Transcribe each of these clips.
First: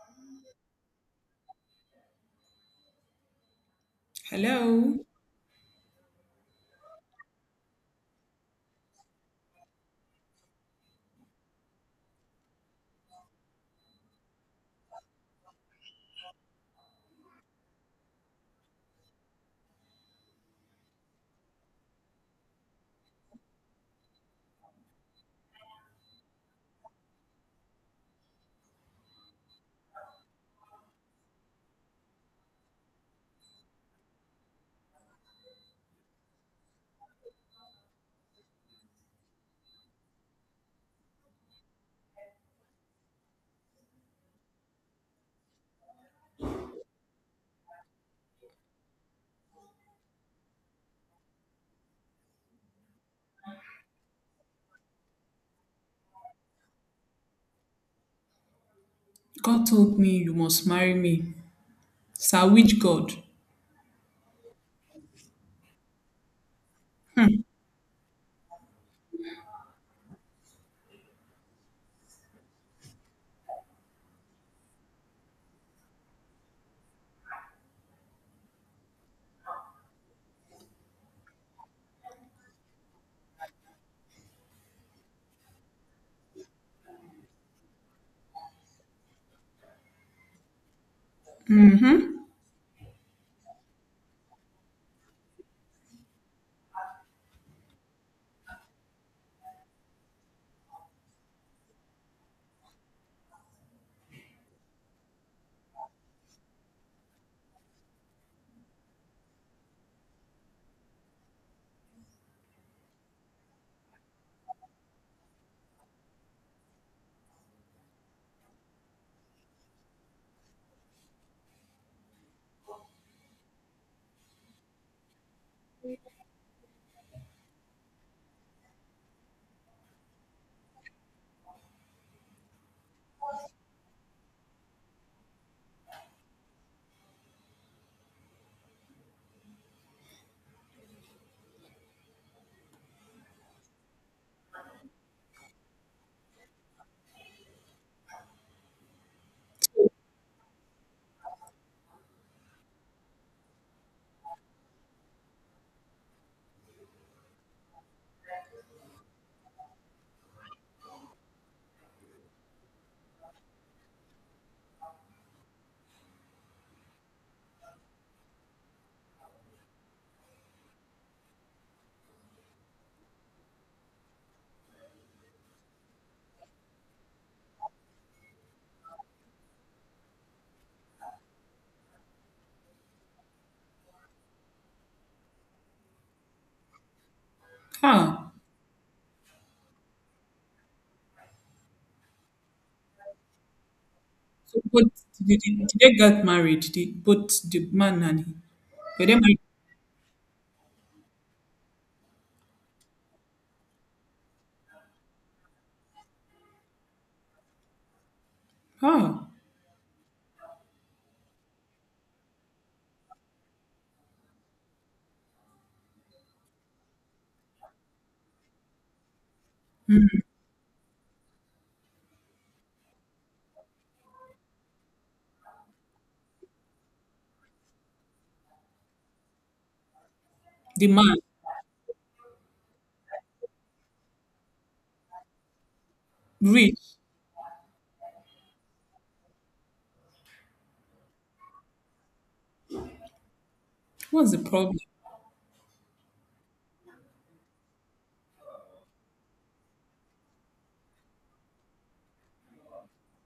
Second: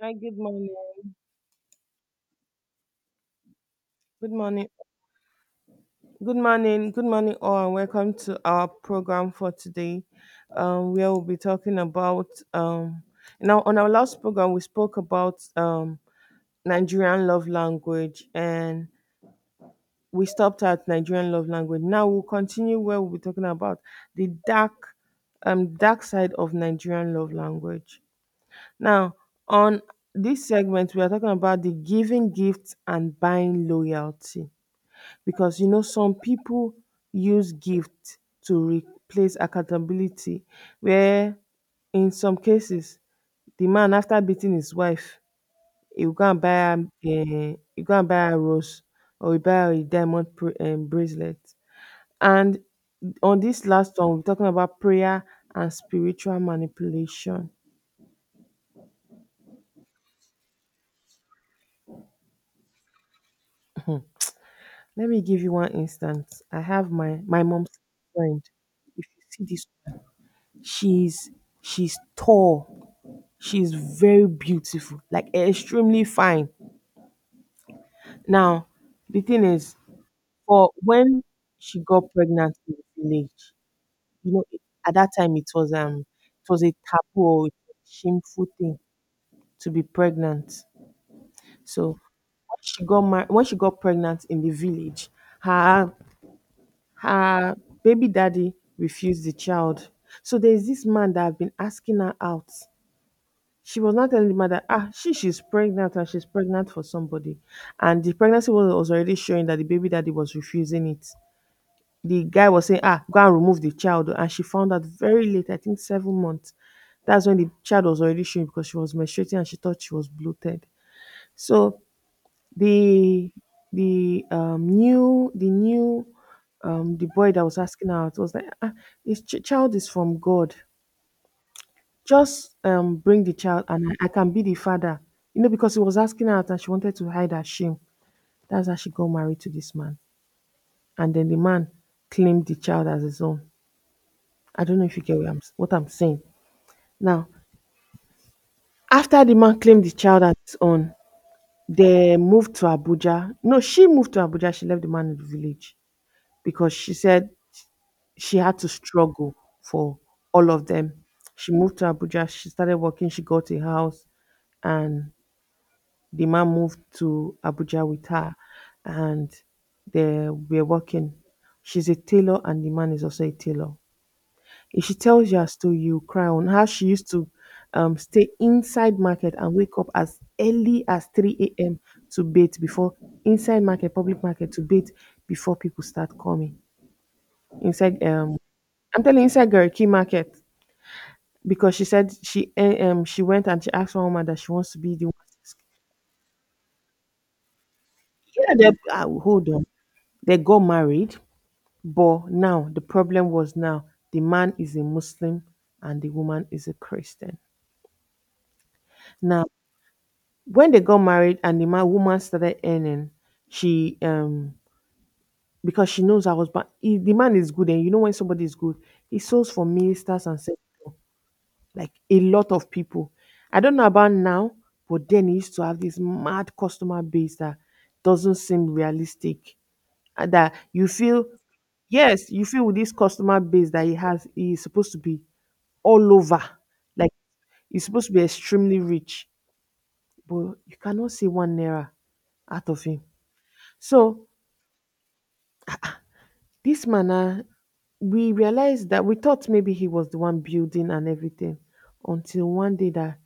Hi, good morning. Good morning. Hello. Good morning. Good morning, all, and welcome to our program for today, where we'll be talking about. Um, Now, on our last program, we spoke about Nigerian love language, and we stopped at Nigerian love language. Now we'll continue where we'll be talking about the dark, dark side of Nigerian love language. Now, on this segment, we are talking about the giving gifts and buying loyalty, because you know some people use gift to replace accountability where in some cases the man after beating his wife he will go and buy her he go and buy her rose or he buy her a diamond bracelet. And on this last one, we're talking about prayer and spiritual manipulation. God told me you must marry me. Sir, which God? Let me give you one instance. I have my mom's friend. If you see this, she's she's tall. She's very beautiful, like extremely fine. Now, the thing is, for when she got pregnant in the village, you know, at that time it was a taboo or a shameful thing to be pregnant. So Mm-hmm. when when she got pregnant in the village, her her baby daddy refused the child. So there's this man that have been asking her out. She was not telling the man that ah, she's pregnant and she's pregnant for somebody, and the pregnancy was, already showing that the baby daddy was refusing it. The guy was saying ah, go and remove the child, and she found out very late, I think 7 months. That's when the child was already showing, because she was menstruating and she thought she was bloated. So the the new the boy that was asking her out was like ah, child is from God. Just, bring the child and I can be the father. You know, because he was asking her out and she wanted to hide her shame. That's how she got married to this man. And then the man claimed the child as his own. I don't know if you get what I'm saying. Now, after the man claimed the child as his own, they moved to Abuja. No, she moved to Abuja. She left the man in the village because she said she had to struggle for all of them. She moved to Abuja. She started working. She got a house and the man moved to Abuja with her, and they were working. She's a tailor and the man is also a tailor. If she tells you her story, you cry on how she used to stay inside market and wake up as early as 3 a.m. to bait before, inside market, public market, to bait before people start coming. Inside Ah. I'm telling you, inside Gariki market, because she said she she went and she asked one woman that she So wants to be both the one. did they get married? Did both the man and he Yeah, they were ah, they married? hold on. They got married. But now the problem was, now the man is a Muslim and the woman is a Christian. Ah. Now, when they got married and the man woman started earning, she because she knows her husband, if the man is good, and you know when somebody is good, he sows for ministers and sector, like a lot of people. I don't know about now, but then he used to have this mad customer base that doesn't seem realistic, and that The you man, feel, yes, you feel with this customer base that he has, he is supposed to be all over. rich. Like he's supposed to be extremely rich, but you cannot see 1 naira out of him. So What's the problem? this man, ah, we realized that we thought maybe he was the one building and everything, until one day that,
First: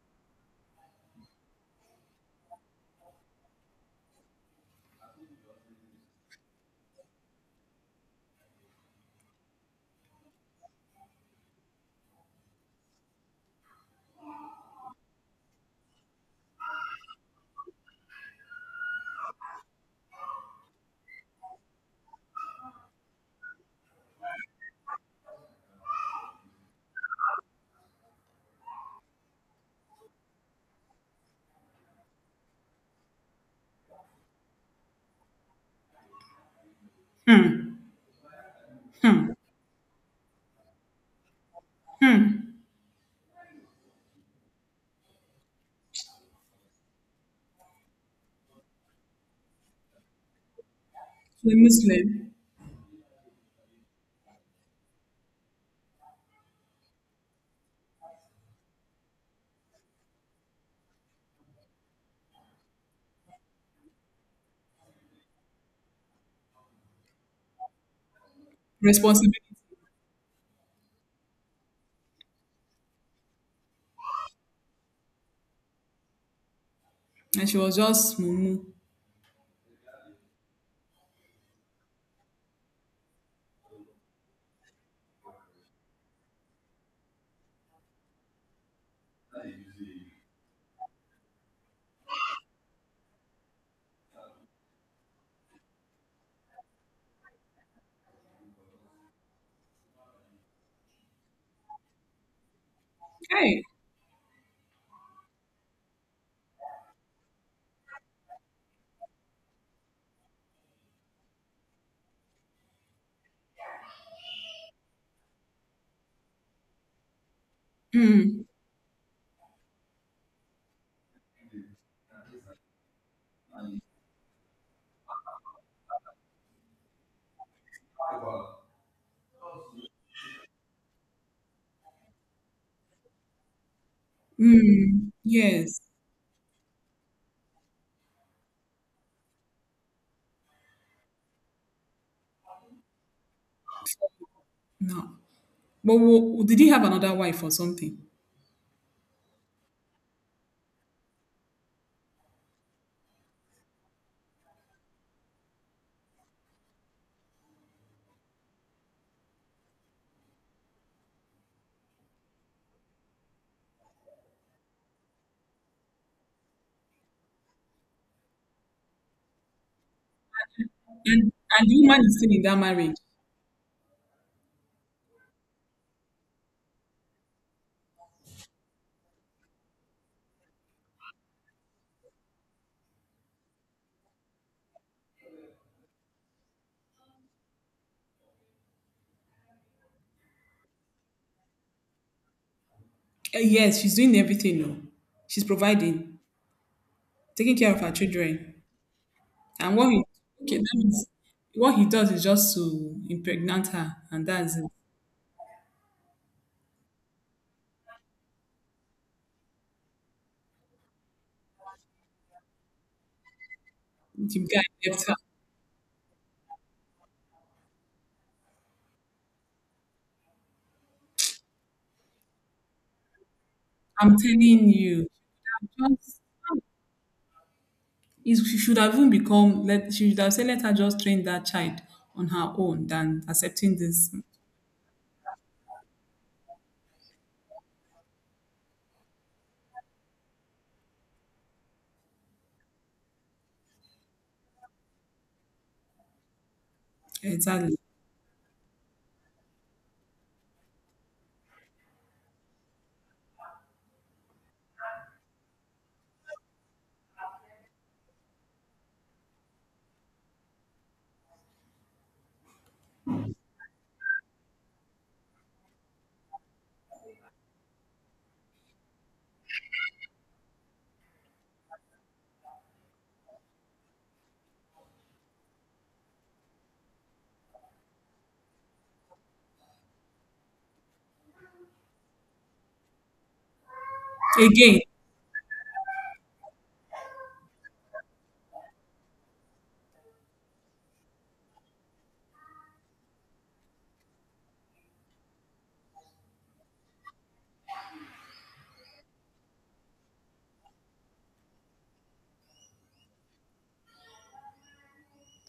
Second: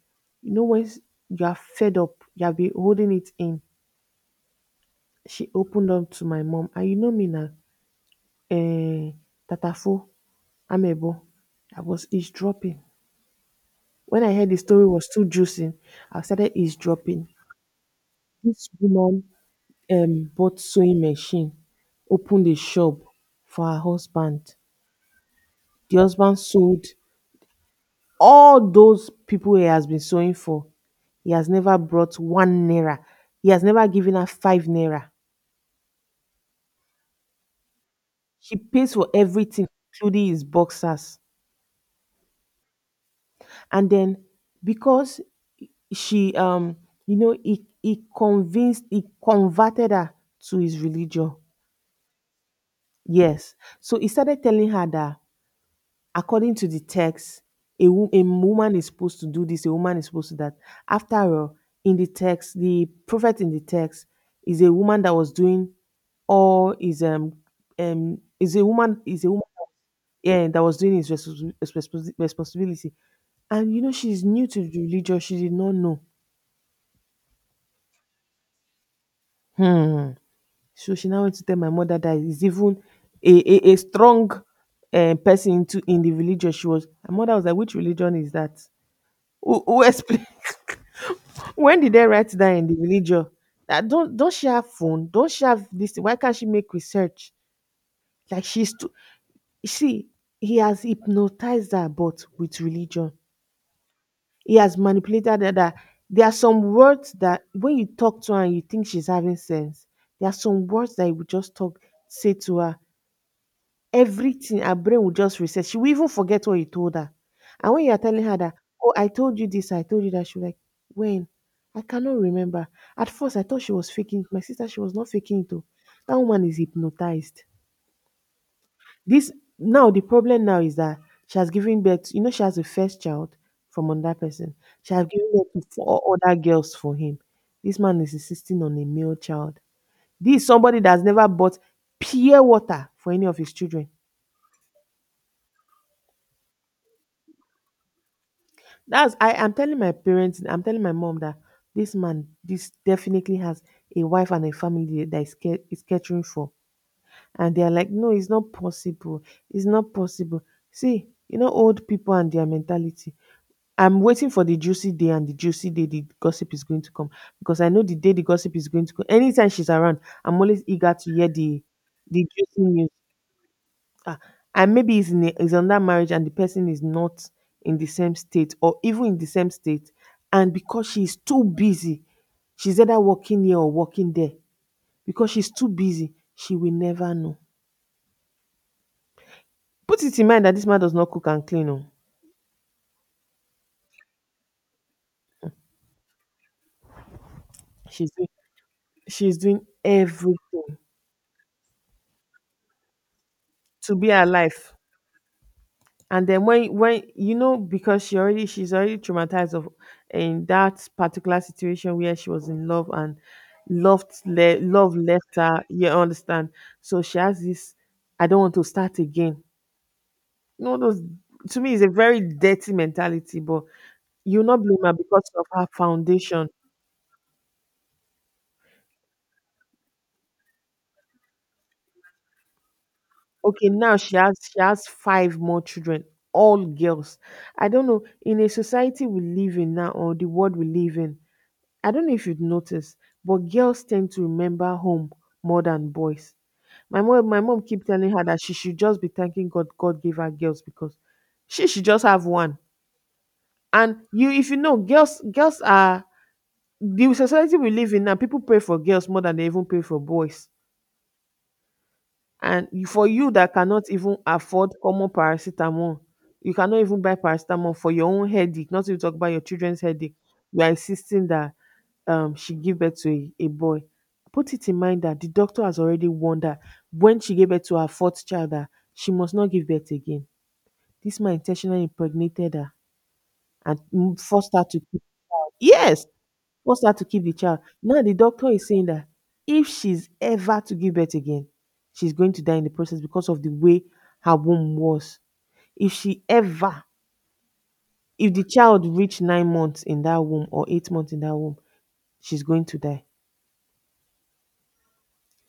you know, you are fed up, you have been holding it in. She opened up to my mom, and you know me now, eh, Tatafo, Amebo, I was eavesdropping. When I heard the story was too juicy, I started eavesdropping. This woman bought sewing machine, opened a shop for her husband. The husband sold all those people he has been sewing for. He has never brought 1 naira. He has never given her 5 naira. She pays for everything, including his boxers. And then because she you know he convinced, he converted her to his religion. She's a Muslim. Yes. So he started telling her that according to the text, a woman is supposed to do this, a woman is supposed to that. After all, in the text, the prophet in the text is a woman that was doing all, is a woman, Responsibility. Yeah, that was doing his responsibility, and you know she's new to the religion, she did not know. And she was just mumu. Hmm. So she now went to tell my mother that is even a strong person into in the religion. She was, my mother was like, which religion is that? Who explain when did they write that in the religion, that don't she have phone, don't she have this thing? Why can't she make research? Like, she's too, you see, he has hypnotized her, but with religion Hey. he has manipulated her, that there are some words that when you talk to her and you think she's having sense, there are some words that you would just talk, say to her, everything, her brain will just reset. She will even forget what you told her. And when you are telling her Mm. that, oh, I told you this, I told you that, she'll be like, when? I cannot remember. At first, I thought she was faking it. My sister, she was not faking it. Oh. That woman is hypnotized. This, now the problem now is that she has given birth. You know, she has a first child from another person. She has Mm. given birth to Yes. four other girls for him. This man is insisting on a male child. This is somebody that has never bought pure water for any of his children. No. But did he have another wife or something? That's, I am telling my parents, I'm telling my mom that this man, this definitely has a wife and a family that is catering for, and they are like, no, it's not possible, it's not possible. See, you know, old people and their mentality. I'm waiting for the juicy day, and the juicy day the gossip is going to come, because I know the day the gossip is going to come. Anytime she's around, I'm always eager to And hear the woman is the still in that juicy news. marriage. Ah, and maybe he's in a, he's under marriage and the person is not in the same state, or even in the same state, and because she's too busy, she's either working here or working there, because she's too busy she will never know. Put it in mind that this man does not cook and clean, oh. Eh, yes, she's doing everything. No, she's providing, taking care of her she's doing, children. she's doing And what he, okay, everything that means what he does is just to impregnate her, to be and that's alive. it. And then when, you know, because she's already traumatized of, in that particular situation where she was in love and The guy love left her. left her. You understand? So she has this. I don't want to start again. You know, those to me is a very dirty mentality, but I'm you not telling blame her you, because of her just, foundation. She should have even become. Let she should have said, let her just train that child on her own than Okay, accepting now this. She has five more children, all girls. I don't know, in a society we live in now, or the world we live in, I don't know if you'd notice, but girls tend to remember home more than boys. My mom Exactly. keep telling her that she should just be thanking God. God gave her girls, because she should just have one. And you, if you know, girls are, the society we live in now, people pray for girls more than they even pray for boys. And you, for you that cannot even afford common paracetamol, you cannot even buy paracetamol for your own headache, not to talk about your children's headache, you are insisting that she give birth to a boy. Put it in mind that the doctor has already warned her when she gave birth to her fourth child that she must not give birth again. This man intentionally impregnated her and forced her to Again, keep her. Yes, force her to keep the child. Now the doctor is saying that if she's ever to give birth again, she's going to die in the process because of the way her womb was. If she ever, if the child reached 9 months in that womb or 8 months in that womb, she's going to die.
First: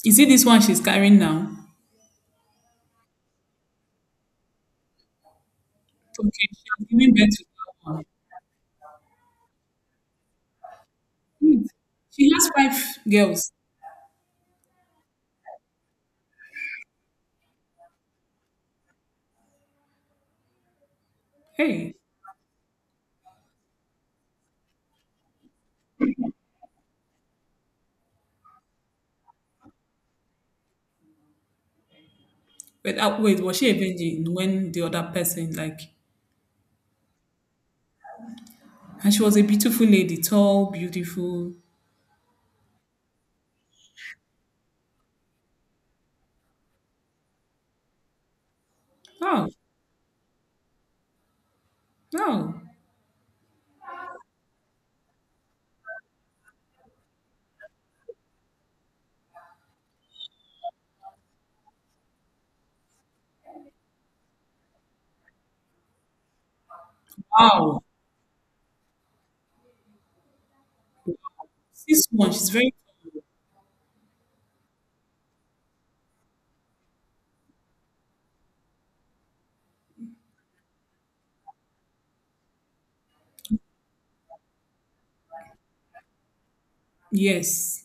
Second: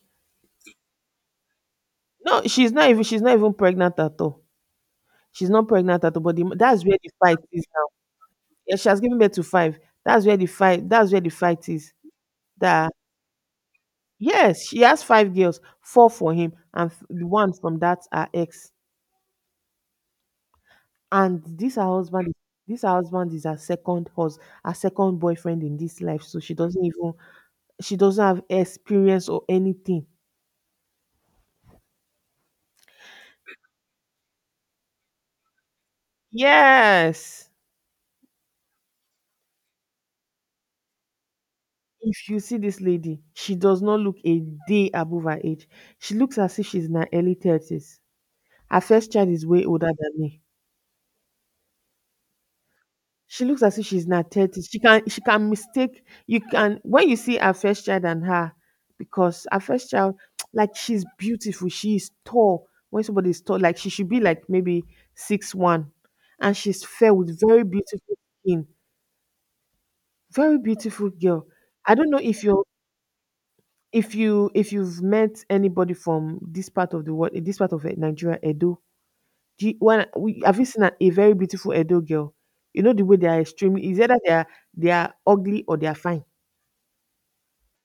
is it this one she's carrying now? No, she's not even pregnant at all. She's not pregnant at all. Okay, But the, she that's has where the given birth fight to is that now. one. Yeah, she has given birth to five. That's where the fight. That's where the Wait, fight is. she has That five girls. Yes, she has five girls, four for him, and the one from that her ex. And this her Hey, husband is this her husband is her second boyfriend in this life, so she doesn't even she doesn't have experience or anything. wait, was she a virgin when the other person like. Yes. And she was a beautiful lady, tall, beautiful. If you see this lady, she does not look a day above her age. She looks as if she's in her early 30s. Her first child is Oh, way older than me. oh, She looks as if she's not 30. She can mistake You can, when you see her first child and her, because her first child, like, she's beautiful, she is tall. When somebody is tall, like, she should be like maybe 6'1", and she's fair with very wow. beautiful skin, very beautiful girl. I Six don't know one, if she's you very, if you if you've met anybody from this part of the world, this part of Nigeria, Edo. Do you, when we, Have you seen a very beautiful Edo girl? You know the way they are, extremely. Is either they are ugly or they are fine. yes,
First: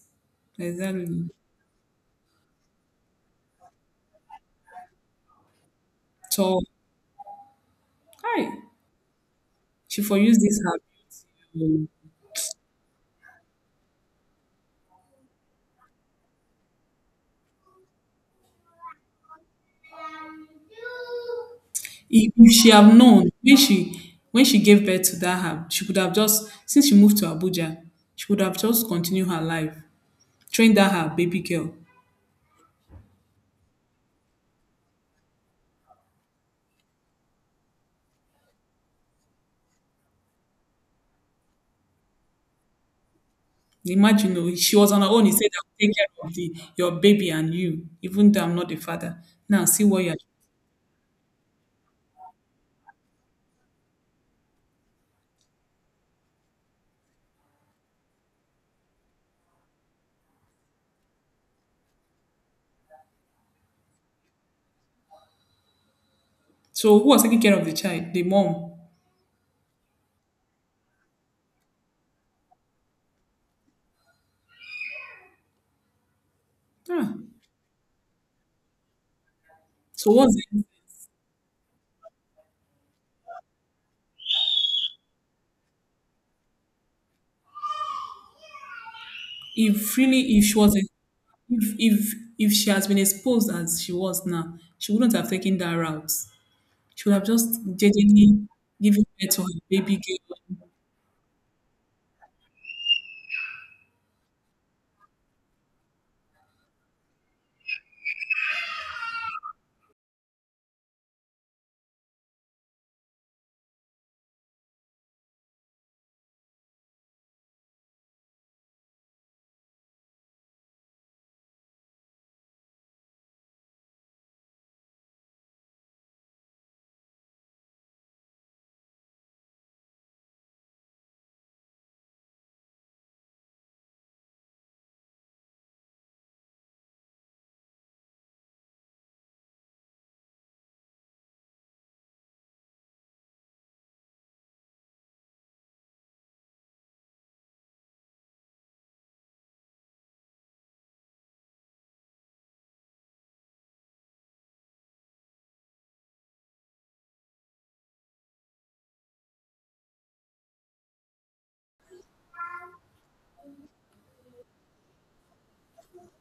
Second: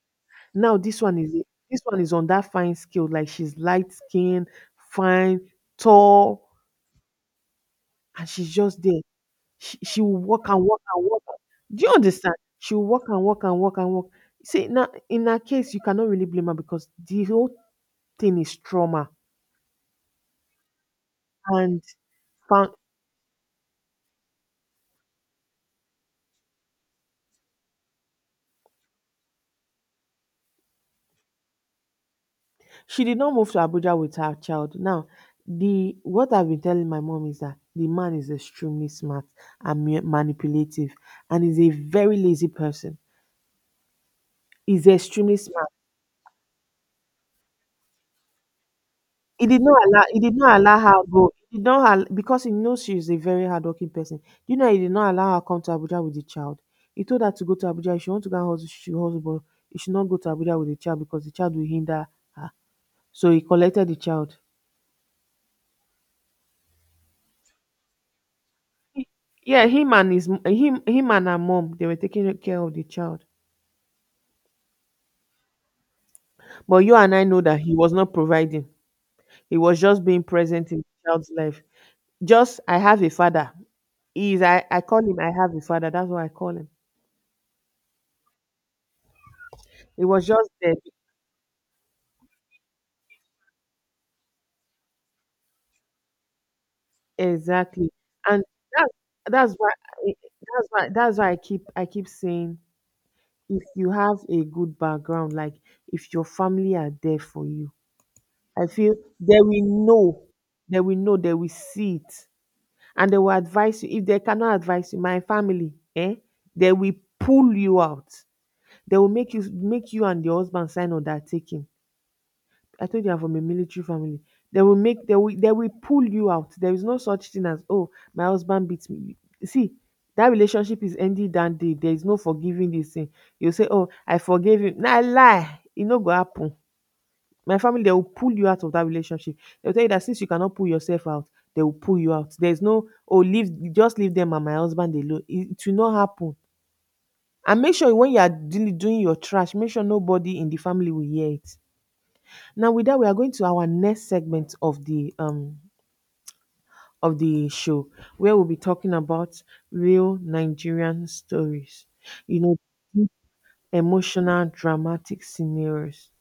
Now this one exactly. is This one is on that fine scale. Like, she's light skinned, fine, tall, Tall. and Hi. she's just there. She She will for use walk this and her walk and walk. Do beauty. you understand? She will walk and walk and walk and walk. See, now in her case, you cannot really blame her, because the whole thing is trauma and If she found have known when she gave birth to that herb, she could have just since she moved to Abuja, she could have just continued her life, trained that her baby girl. She did not move to Abuja with her child. Now, the what I've been telling my mom is that the man is extremely smart and manipulative, and is a very lazy person. Imagine, oh, she He's was on her own. He extremely said, smart. "I'll take care of the your baby and you, even though I'm not the father." Now see what you're. He did not allow her go. He did not because he knows she is a very hardworking person. You know, he did not allow her come to Abuja with the child. He told her to go to Abuja. If she want to go and hustle, she should hustle, but she should not go to Abuja with the child, because the child will hinder her. So he collected the child. So who was taking care of the child? The mom. Yeah, him and his m- him him and her mom, they were taking care of the child. But you Ah. and I know that he was not providing. He was just So being what's the, present in the child's life. Just, I have a father. I call him, I have a father. That's what I call him. if It really was if just she there. was a, if she has been exposed as she was now, she wouldn't have taken that route. She would have just Exactly. And jejely that given birth to her that's why baby I- girl. That's why I keep, saying, if you have a good background, like, if your family are there for you, I feel they will know, they will see it and they will advise you. If they cannot advise you, my family, they will pull you out. They will make you, and your husband sign undertaking. I told you I'm from a military family. They will make they will pull you out. There is no such thing as, oh, my husband beats me. See, that relationship is ended. That day, there is no forgiving this thing. You say, oh, I forgive him. Na lie. It no go happen. My family, they will pull you out of that relationship. They'll tell you that since you cannot pull yourself out, they will pull you out. There's no, oh, leave, just leave them and my husband alone. It will not happen. And make sure when you are doing your trash, make sure nobody in the family will hear it. Now, with that, we are going to our next segment of the show, where we'll be talking about real Nigerian stories. You know, deep, emotional, dramatic scenarios.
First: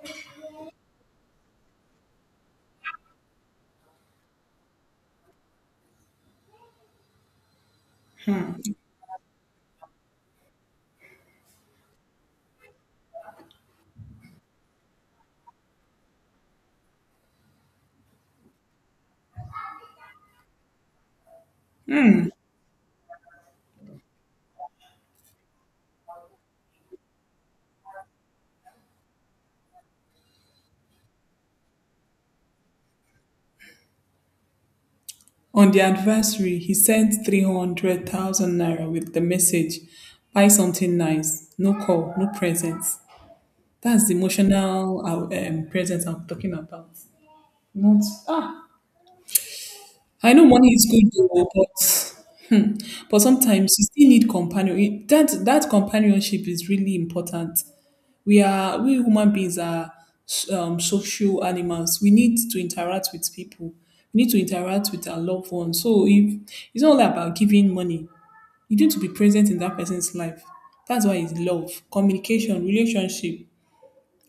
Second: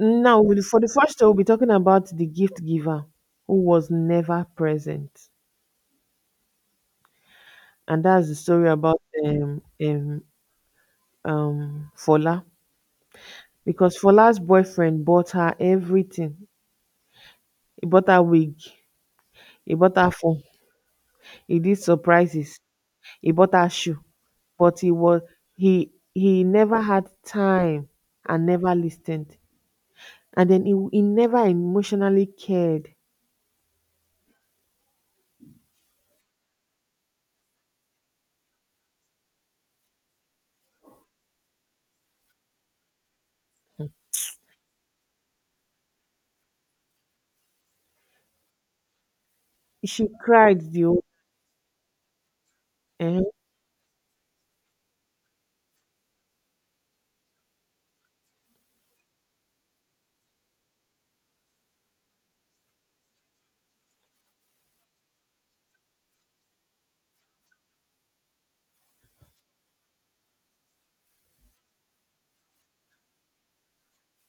Now, for the first time, we'll be talking about the gift giver who was never present, and that's the story about Fola, because Fola's boyfriend bought her everything. He bought her wig, he bought her phone, he did surprises, he bought her shoe, but he was he never had time and never listened, and then he never emotionally cared. On the anniversary, he sent 300,000 naira with the message, "Buy something nice. No call, no presents." That's the emotional presence I'm talking about. Not ah. She I know cried money the is whole. good, though, but eh, sometimes you still need companion. That that companionship is really important. We human beings are social animals. We need to interact with people. We need to interact with our loved ones. So if it's not all about giving money, you need to be present in that person's life. That's why it's love, communication, relationship.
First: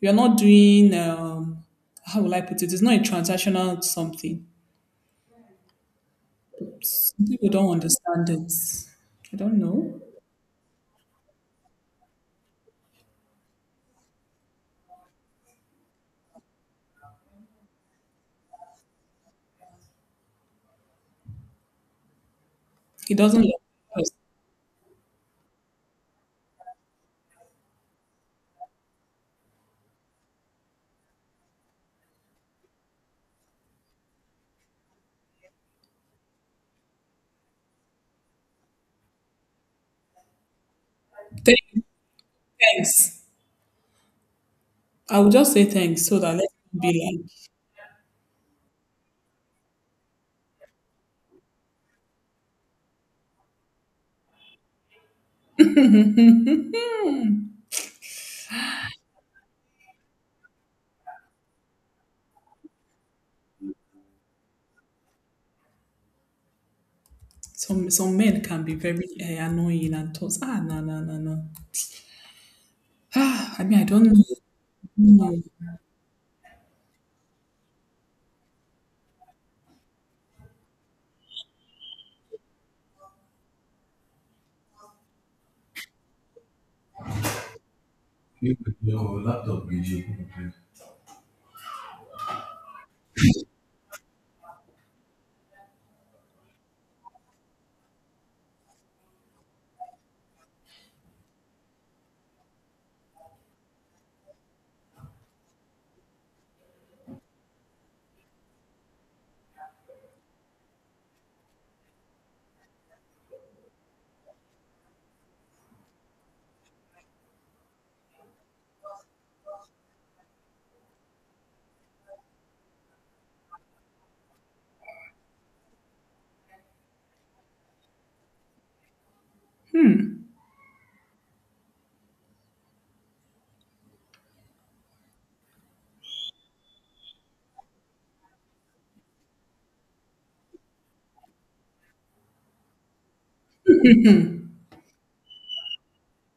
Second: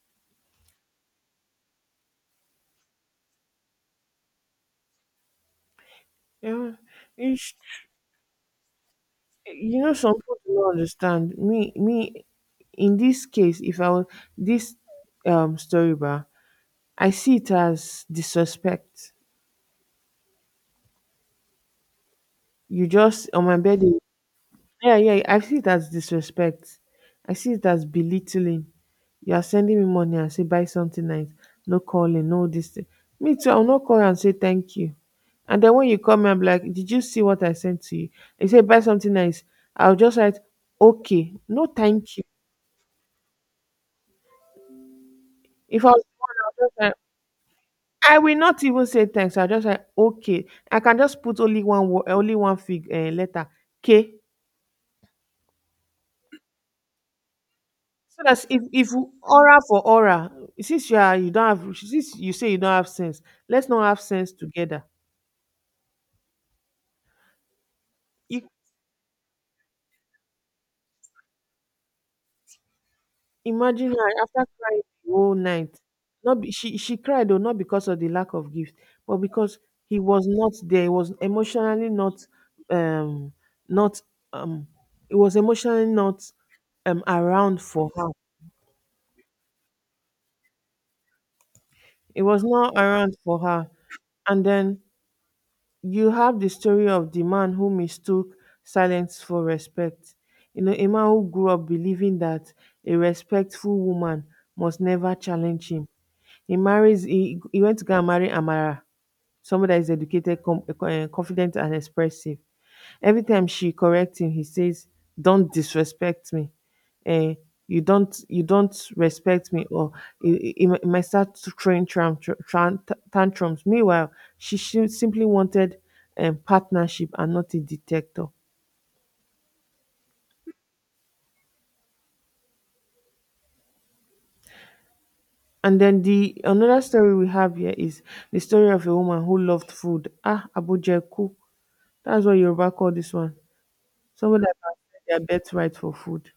You are not doing how will I put it? It's not a transactional something. Some eh, people don't understand it. I don't you know, know. some people do not understand me in this case. If I was this, story bar, I see it as disrespect. You It just doesn't on love my bed. the person. Yeah, yeah, I see it as disrespect. I see it as belittling. You are sending me money and say buy something nice, no calling, no this thing. Me too, I'll not call and say thank you. And then when you come, I'm like, did you see what I sent to you? They say buy something nice. I'll just write, okay, no Thank thank you. thanks. I will just say If I was thanks the so that one, let's I'll just like be I will not even say thanks. I just like, okay. I can just put only one word, only one fig letter, K. like. So that's, if aura for aura, since you say you don't have sense, let's not have sense together. Some men You can be very annoying and thoughts. Ah, no, no, no, no. Ah, I mean, I Imagine don't her know. after crying the whole No. night. Not be, she cried, though, not because of the lack of gift, but because he was not there. He was emotionally not um not um it was emotionally not around for her. You with your laptop video. It was not around for her. And then you have the story of the man who mistook silence for respect. You know, a man who grew up believing that a respectful woman must never challenge him. He went to go and marry Amara, somebody that is educated, confident, and expressive. Every time she corrects him, he says, "Don't disrespect me. Eh, You don't respect me." Or he might start to tram, tantrums. Meanwhile, she simply wanted partnership and not a detector. And then, the another story we have here is the story of a woman who loved food. Ah, Abujeku. That's what Yoruba call this one. Someone that can sell their birthright for food.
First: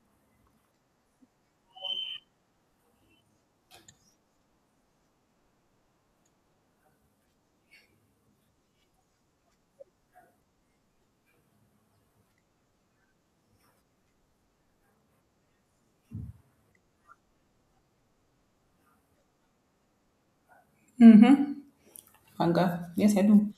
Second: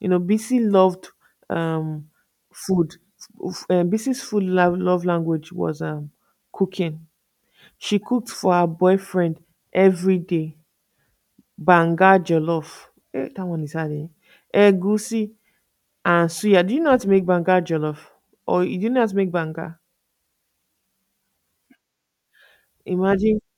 You know, Bisi loved um, food. BC's food love language was cooking. She cooked for her boyfriend every day. Banga jollof. Eh, that one is hard. Eh? Egusi and suya. Do you know how to make banga jollof? Or you do you know make banga? Anger. Yes, I Imagine. do.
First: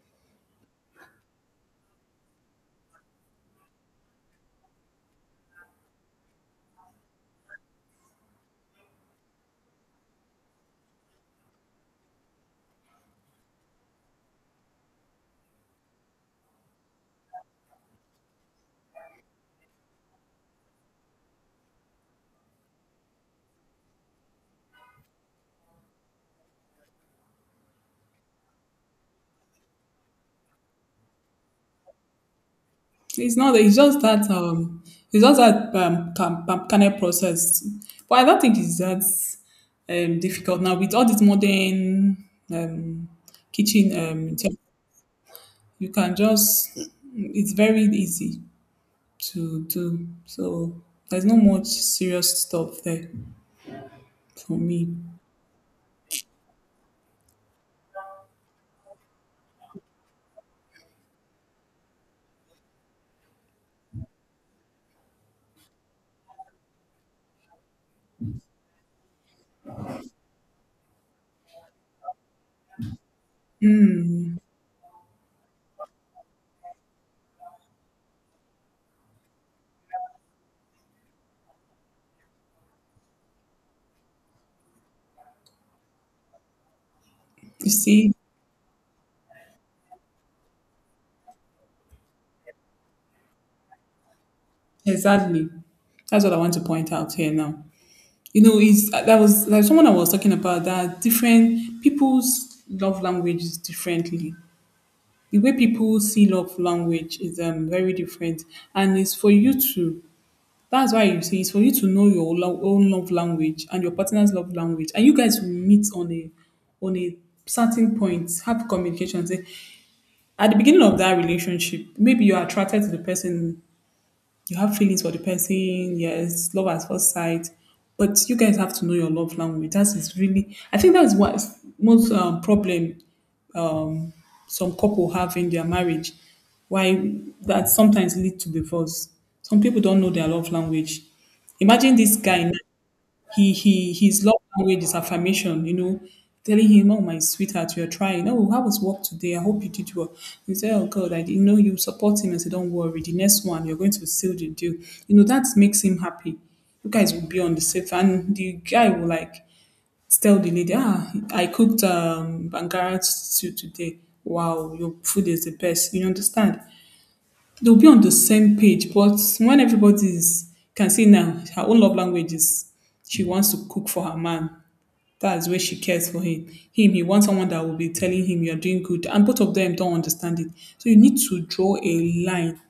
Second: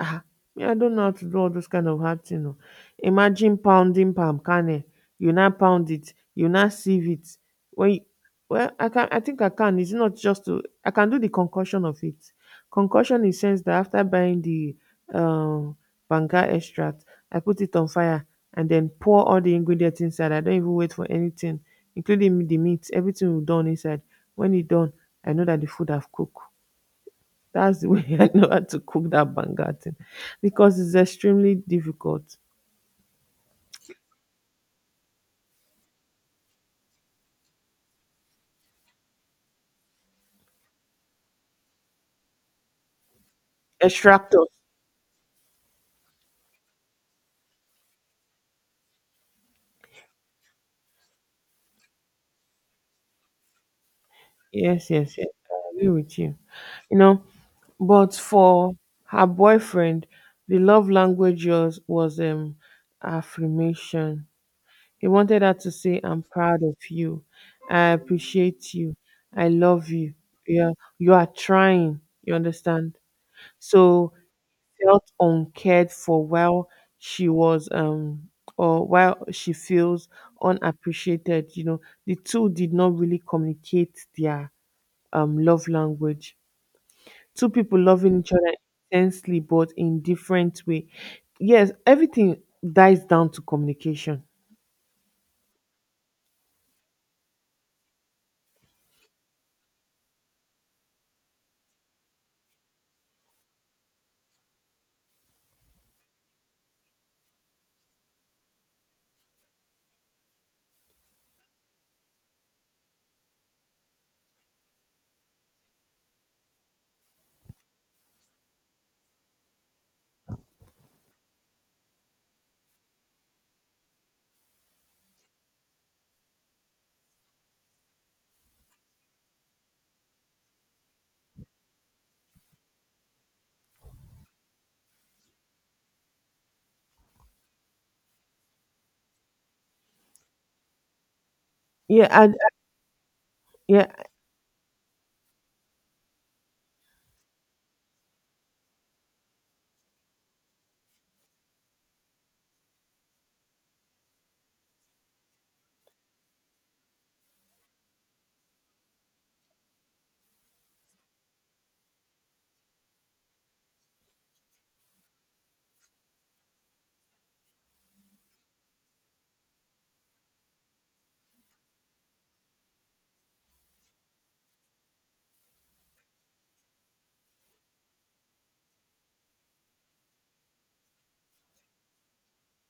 Ah, me, I don't know how to do all those kind of hard thing oh. Imagine pounding palm kernel, you now pound it, you now sieve it. When you, well, I think I can. It's not just to I can do the concoction of it. Concoction in sense that, after buying the um banga extract, I put it on fire and then pour all the ingredients inside. I don't even wait for anything, including the meat. Everything will done inside. When it done, I know that the food have cooked. That's the way I know how to cook that banga thing, because it's extremely difficult. It's not. It's just that. It's just that can I process, but I don't think it's that difficult now with all this modern um kitchen um Extractors. you can just, it's very easy to do so, there's no much serious stuff there for me. Yes, yes, yes, I agree with you. You know, but for her boyfriend, the love language was affirmation. He wanted her to say, I'm proud of you. I appreciate you. I love you. Yeah, you are trying. You understand? So, felt uncared for, while she was or while she feels unappreciated. You know, the two did not really communicate their love language. Two You people see, loving each other intensely, but in different way. Yes, everything dies down to communication. exactly, that's what I want to point out here now. You know, it's that was like someone I was talking about that different people's love language is differently. The way people see love language is very different, and it's for you to. That's why you see, it's for you to know your own love language and your partner's love language, and you guys will meet on a certain point, have communication. Say, at the beginning of that relationship, maybe you're attracted to the person, you have feelings for the person, yes, love at first sight, but you guys have to know your love language. That is really, I think that's what most problem, um, some couple have in their marriage, why that sometimes lead to divorce. Some people don't know their love language. Imagine yeah this and and- guy now, he yeah, he his love language is affirmation, you know, telling him, oh, my sweetheart, you're trying, oh, how was work today, I hope you did well. He said, oh God, I didn't know you support him, and say don't worry the next one you're going to seal the deal. You know that makes him happy. You guys will be on the safe, and the guy will like tell the lady, ah, I cooked Bangara stew today. Wow, your food is the best. You understand? They'll be on the same page, but when everybody is, can see now, her own love language is she wants to cook for her man. That's where she cares for him. Him, he wants someone that will be telling him you're doing good. And both of them don't understand it. So you need to draw a line.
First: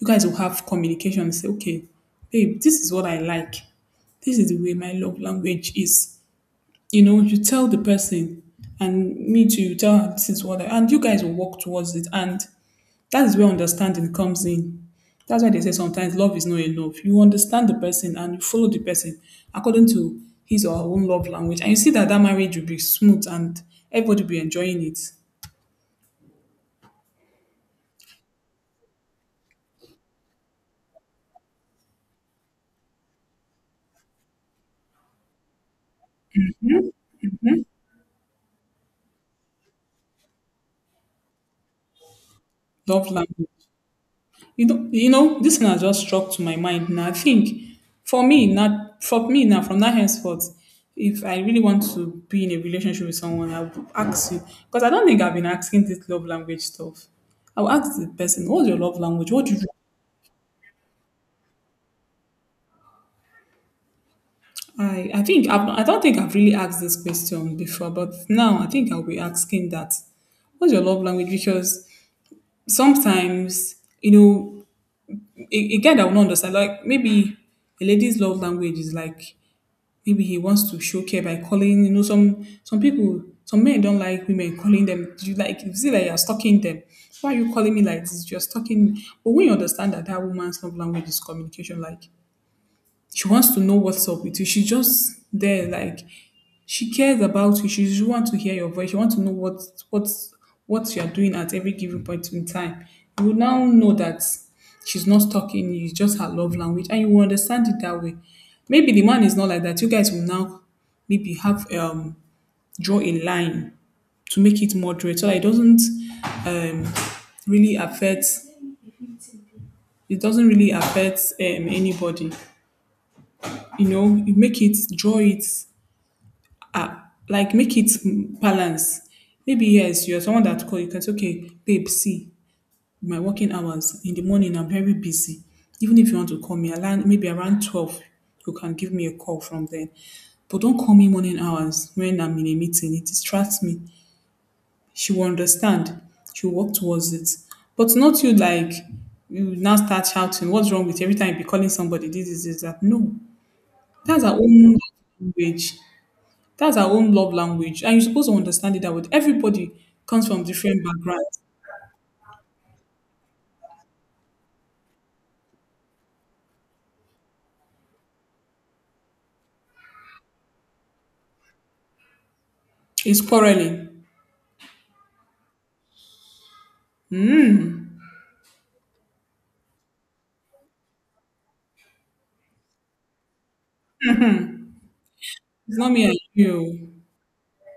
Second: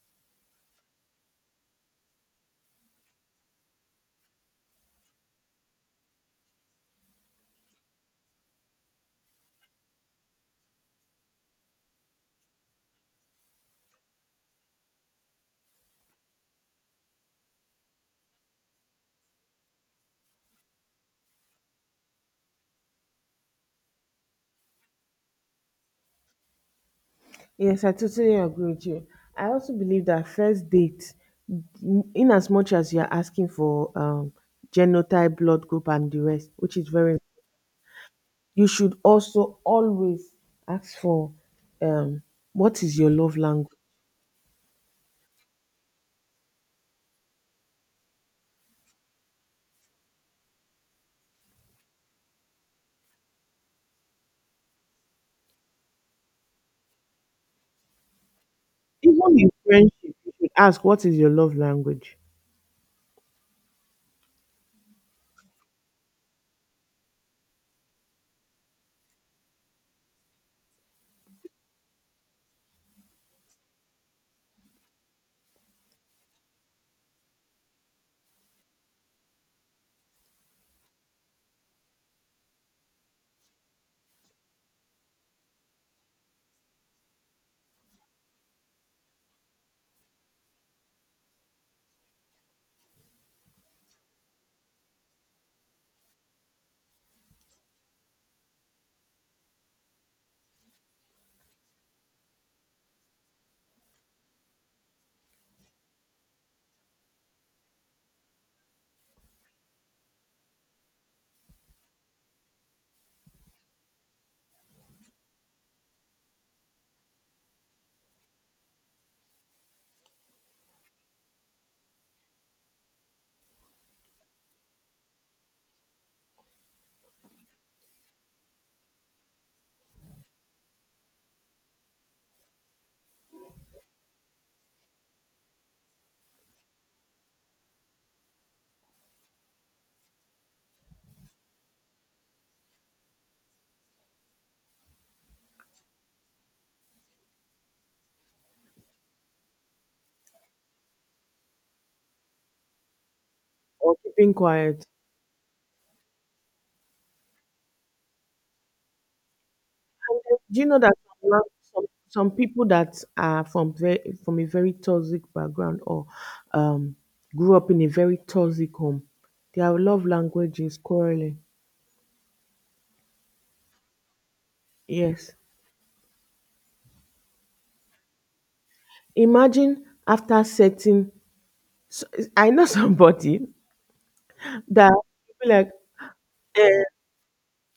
You guys will have communication and say, okay, babe, this is what I like, this is the way my love language is, you know, you tell the person, and me too you tell her this is what I, and you guys will work towards it, and that is where understanding comes in. That's why they say sometimes love is not enough. You understand the person and you follow the person according to his or her own love language, and you see that that marriage will be smooth and everybody will be enjoying it. yes, I totally agree with you. I also believe that first date, in as much as you're asking for genotype, blood group, and the rest, which is very, you should also always ask for um what is Love your love language. language. You know, this thing has just struck to my mind. Now I think for me, not for me now, from that henceforth, if I really want to be in a relationship with someone, I would ask you because I don't think I've been asking this love language stuff. I'll ask the person, what's your love language? Even What in do you. friendship, you should ask, what is your love language, I think I don't think I've really asked this question before, but now I think I'll be asking that. What's your love language? Because sometimes you know a guy that will not understand, like maybe a lady's love language is like. Maybe he wants to show care by calling, you know, some people, some men don't like women calling them. You like you see like you're stalking them. Why are you calling me like this? You're stalking me. But when you understand that that woman's love language is communication, like she wants to know what's up with you. She's just there, like she cares about you. She just wants to hear your voice. She wants to know what what's what you are doing at every given point in time. You will now know that she's not stalking you, it's just her love language, and you will understand it that way. Maybe the man is not like that. You guys will now maybe have draw a line to make it moderate so that it doesn't um really affect, it doesn't really affect anybody. You know, you make it draw it, ah, like make it, balance. Maybe yes, you're someone that call, you can say, okay, babe, see my working hours in the morning. I'm very busy. Even if you want to call me, around maybe around 12, you can give me a call from then. But don't call me morning hours when I'm in a meeting. It distracts me. She will understand. She will work towards it. But not you like you now start shouting. What's wrong with you every time you be calling somebody? This is this, that. No, or that's keeping our own quiet? language. That's our own love language. And you're supposed to understand it that with everybody And comes then, from do you know different that some, backgrounds. lang- some people that are from very, from a very toxic background, or um grew up in a very toxic home, their love language is quarreling. It's quarreling. Yes. Imagine, after setting, so- I know somebody that be like, It's not me and eh, you.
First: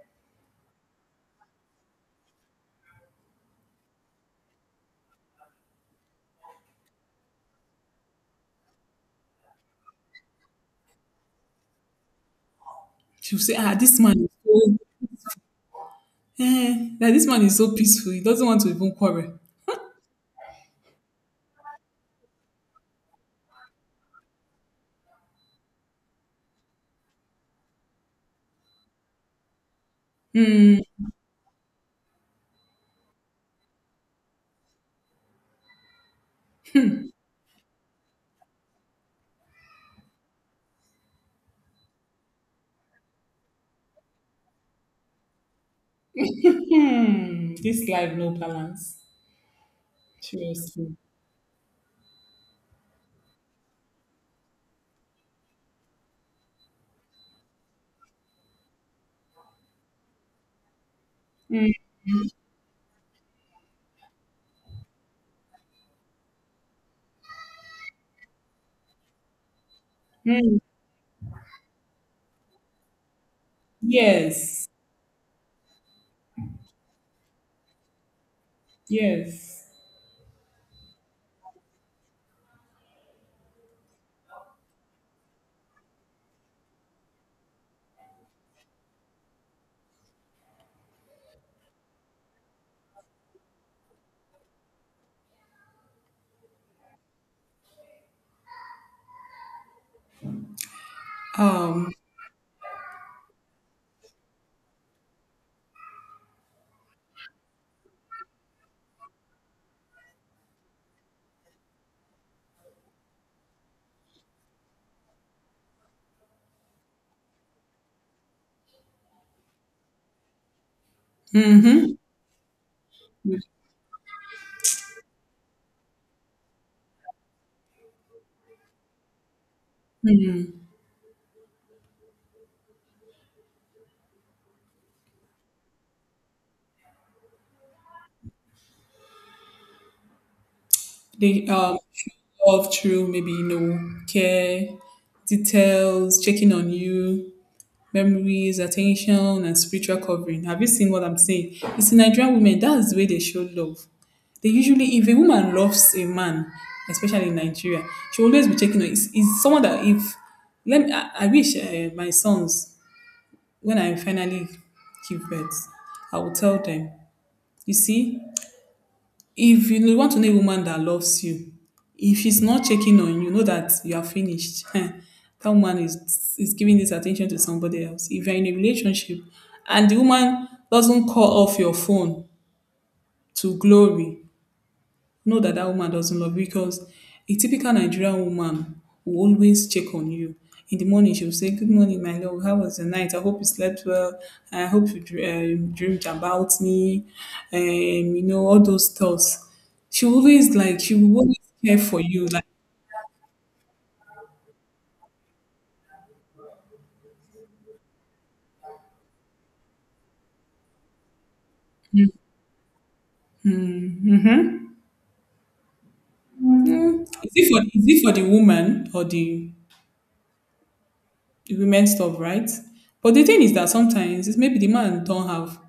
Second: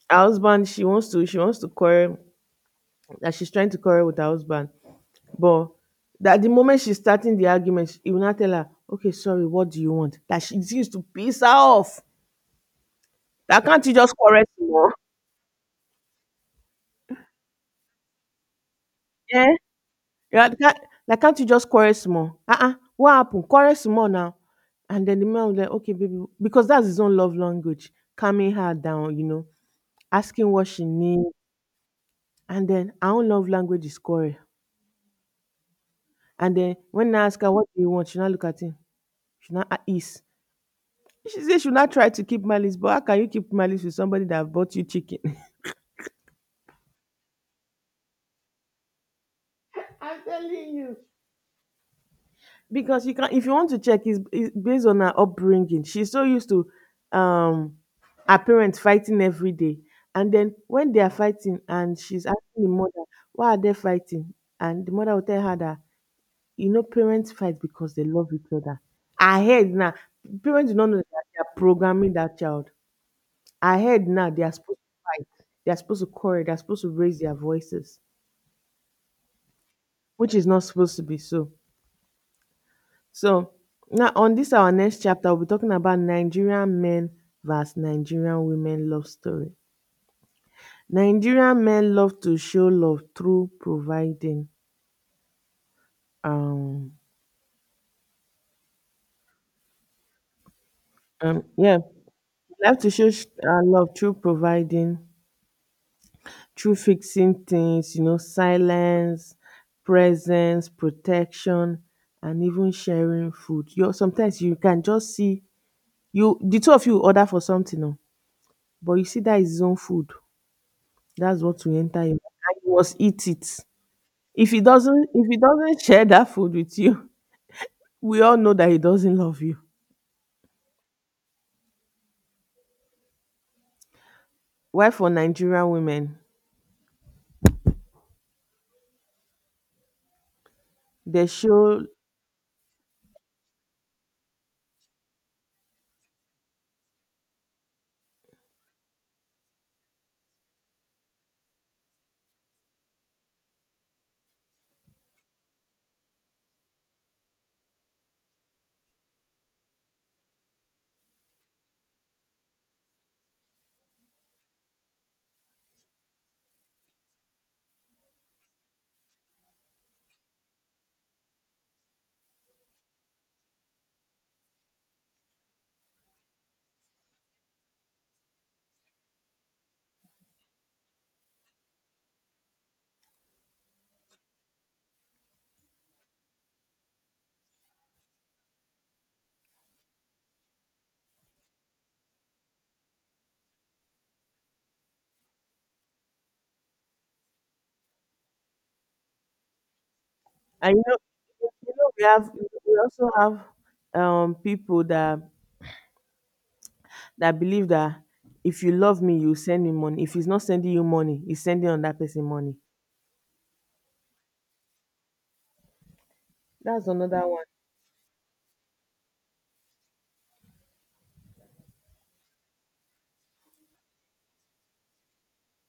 her husband, she wants to quarrel. That, she's trying to quarrel with her husband, but that the moment she's starting the argument, he will not tell her, okay, sorry, what do you want? That, she, it used to piss her off. She'll say, That, ah, can't you this just man is quarrel so, small? eh, that this man is so peaceful. He doesn't want to even quarrel. Yeah. Yeah, can't, like, can't you just quarrel small? Uh-uh, what happened? Quarrel small now. And then the man was like, okay, baby, because that's his own love language, calming her down, you know, asking what Hmm. she needs. And then, our own love language is quarrel. And then, when I ask her, what do you want? She now look at him. She now a- is. She said she will not try to keep malice, but how can you keep malice with somebody that bought you chicken? Hmm. This life no balance. I'm telling Seriously. you. Because you can if you want to check, it's based on her upbringing. She's so used to um her parents fighting every day. And then when they are fighting and she's asking the mother, why are they fighting? And the mother will tell her that you know parents fight because they love each other. Her head now. Hmm. Parents do not know that they are programming that child. I heard now they are Yes. supposed to fight. They are supposed to quarrel. They are supposed to raise their voices, Yes. which is not supposed to be so. So now on this our next chapter, we'll be talking about Nigerian men versus Nigerian women love story. Nigerian men love to show love through providing. Um, yeah, Um. love to show love through providing, through fixing things, you know, silence, presence, protection, and even sharing food. You sometimes you can just see you the two of you order for something, oh, but you see that is his own food. That's what will Mm-hmm. enter him. And he must eat it. If he doesn't share that food with you, we all know that he doesn't love you. Why for Nigerian women, they They show love through maybe you know care, details, checking on you, memories, attention, and spiritual covering. Have you seen what I'm saying? It's in Nigerian women, that's the way they show love. They usually, if a woman loves a man, especially in Nigeria, she will always be checking on. It's someone that if let me, I wish my sons when I finally give birth, I will tell them. You see, if you want to know a woman that loves you, if she's not checking on you, know that you are finished. That woman is giving this attention to somebody else. If you're in a relationship and the woman doesn't call off your phone to glory, know that that woman doesn't love you because a typical Nigerian woman will always check on you. In the morning, she will say, good morning, my love. How was the night? I hope you slept well. I hope you dreamed about me. You know, all those thoughts. She will always and like, she will always you care know for we you. have Like, we also have people that believe that if you love me, you send me money. If he's not sending you money, he's sending another person money. mm-hmm. That's Mm. another one. Is it for the woman or the women stuff, right? But the thing is that sometimes it's maybe the man don't have.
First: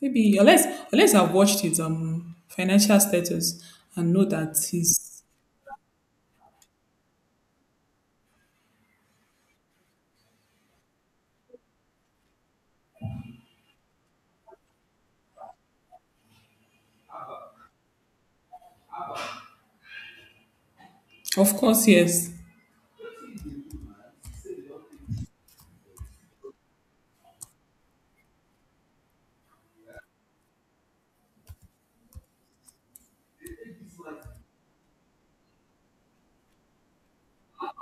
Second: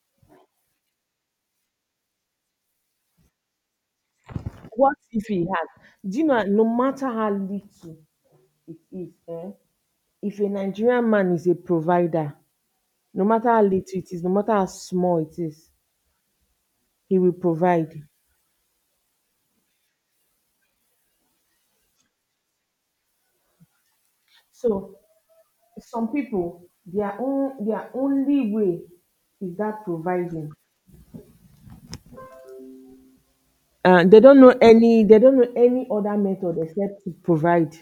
Maybe unless I've watched his financial status and know that What he's if he had? Do you know, no matter how little it is, eh, if a Nigerian man is a provider, no matter how little it is, no matter how small it is, he will provide. of course yes. So some people, their own, their only way is that providing. They don't know any other method except to provide.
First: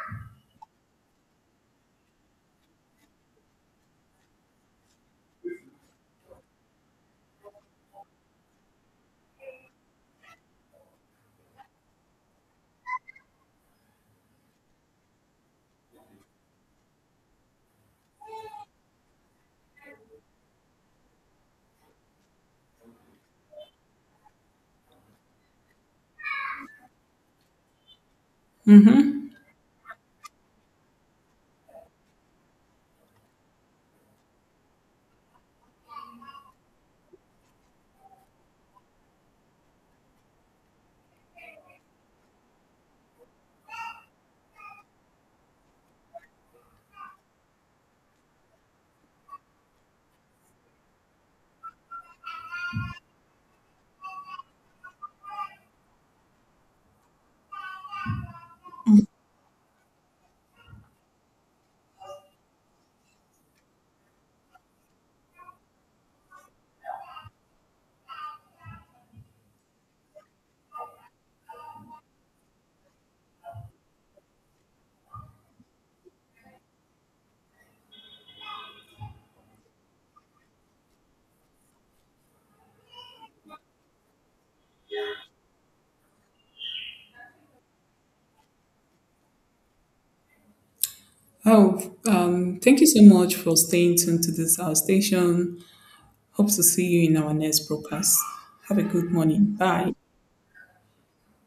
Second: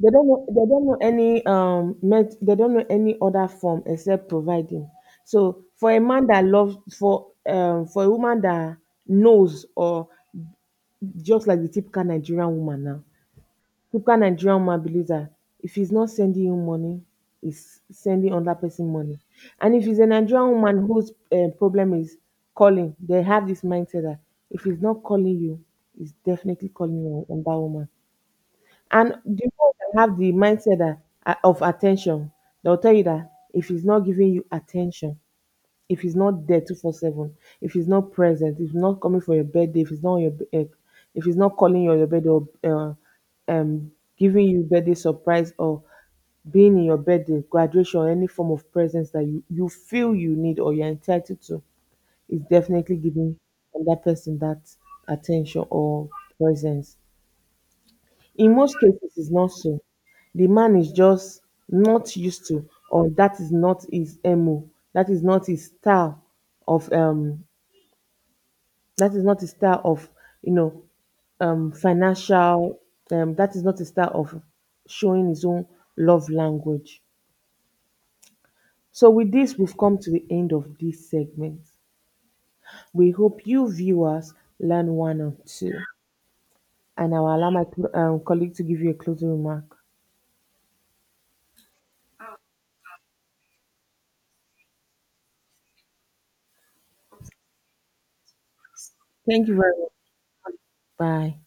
They don't know any met they don't know any other form except providing. So for a man that loves for a woman that knows or just like the typical Nigerian woman now, typical Nigerian woman believes that if he's not sending you money, he's sending other person money. And if he's a Nigerian woman whose problem is calling, they have this mindset that if he's not calling you, he's definitely calling on that woman. And the ones that have the mindset that of attention, they'll tell you that if he's not giving you attention, if he's not there 24/7, if he's not present, if he's not coming for your birthday, if he's not calling you on your birthday or um, giving you birthday surprise or being in your birthday, graduation, any form of presence that you feel you need or you're entitled to, is definitely giving that person that attention or presence. In most cases it's not so. The man is just not used to or that is not his MO. That is not his style of um that is not his style of, you know, financial that is not his style of showing his own love language. So with this we've come to the end of this segment. We hope you viewers learn one or two and I will allow my colleague to give you a closing remark. Oh, thank you so much for staying tuned to this our station. Hope to see you in our next broadcast. Have a good Thank morning. you very much. Bye. Bye.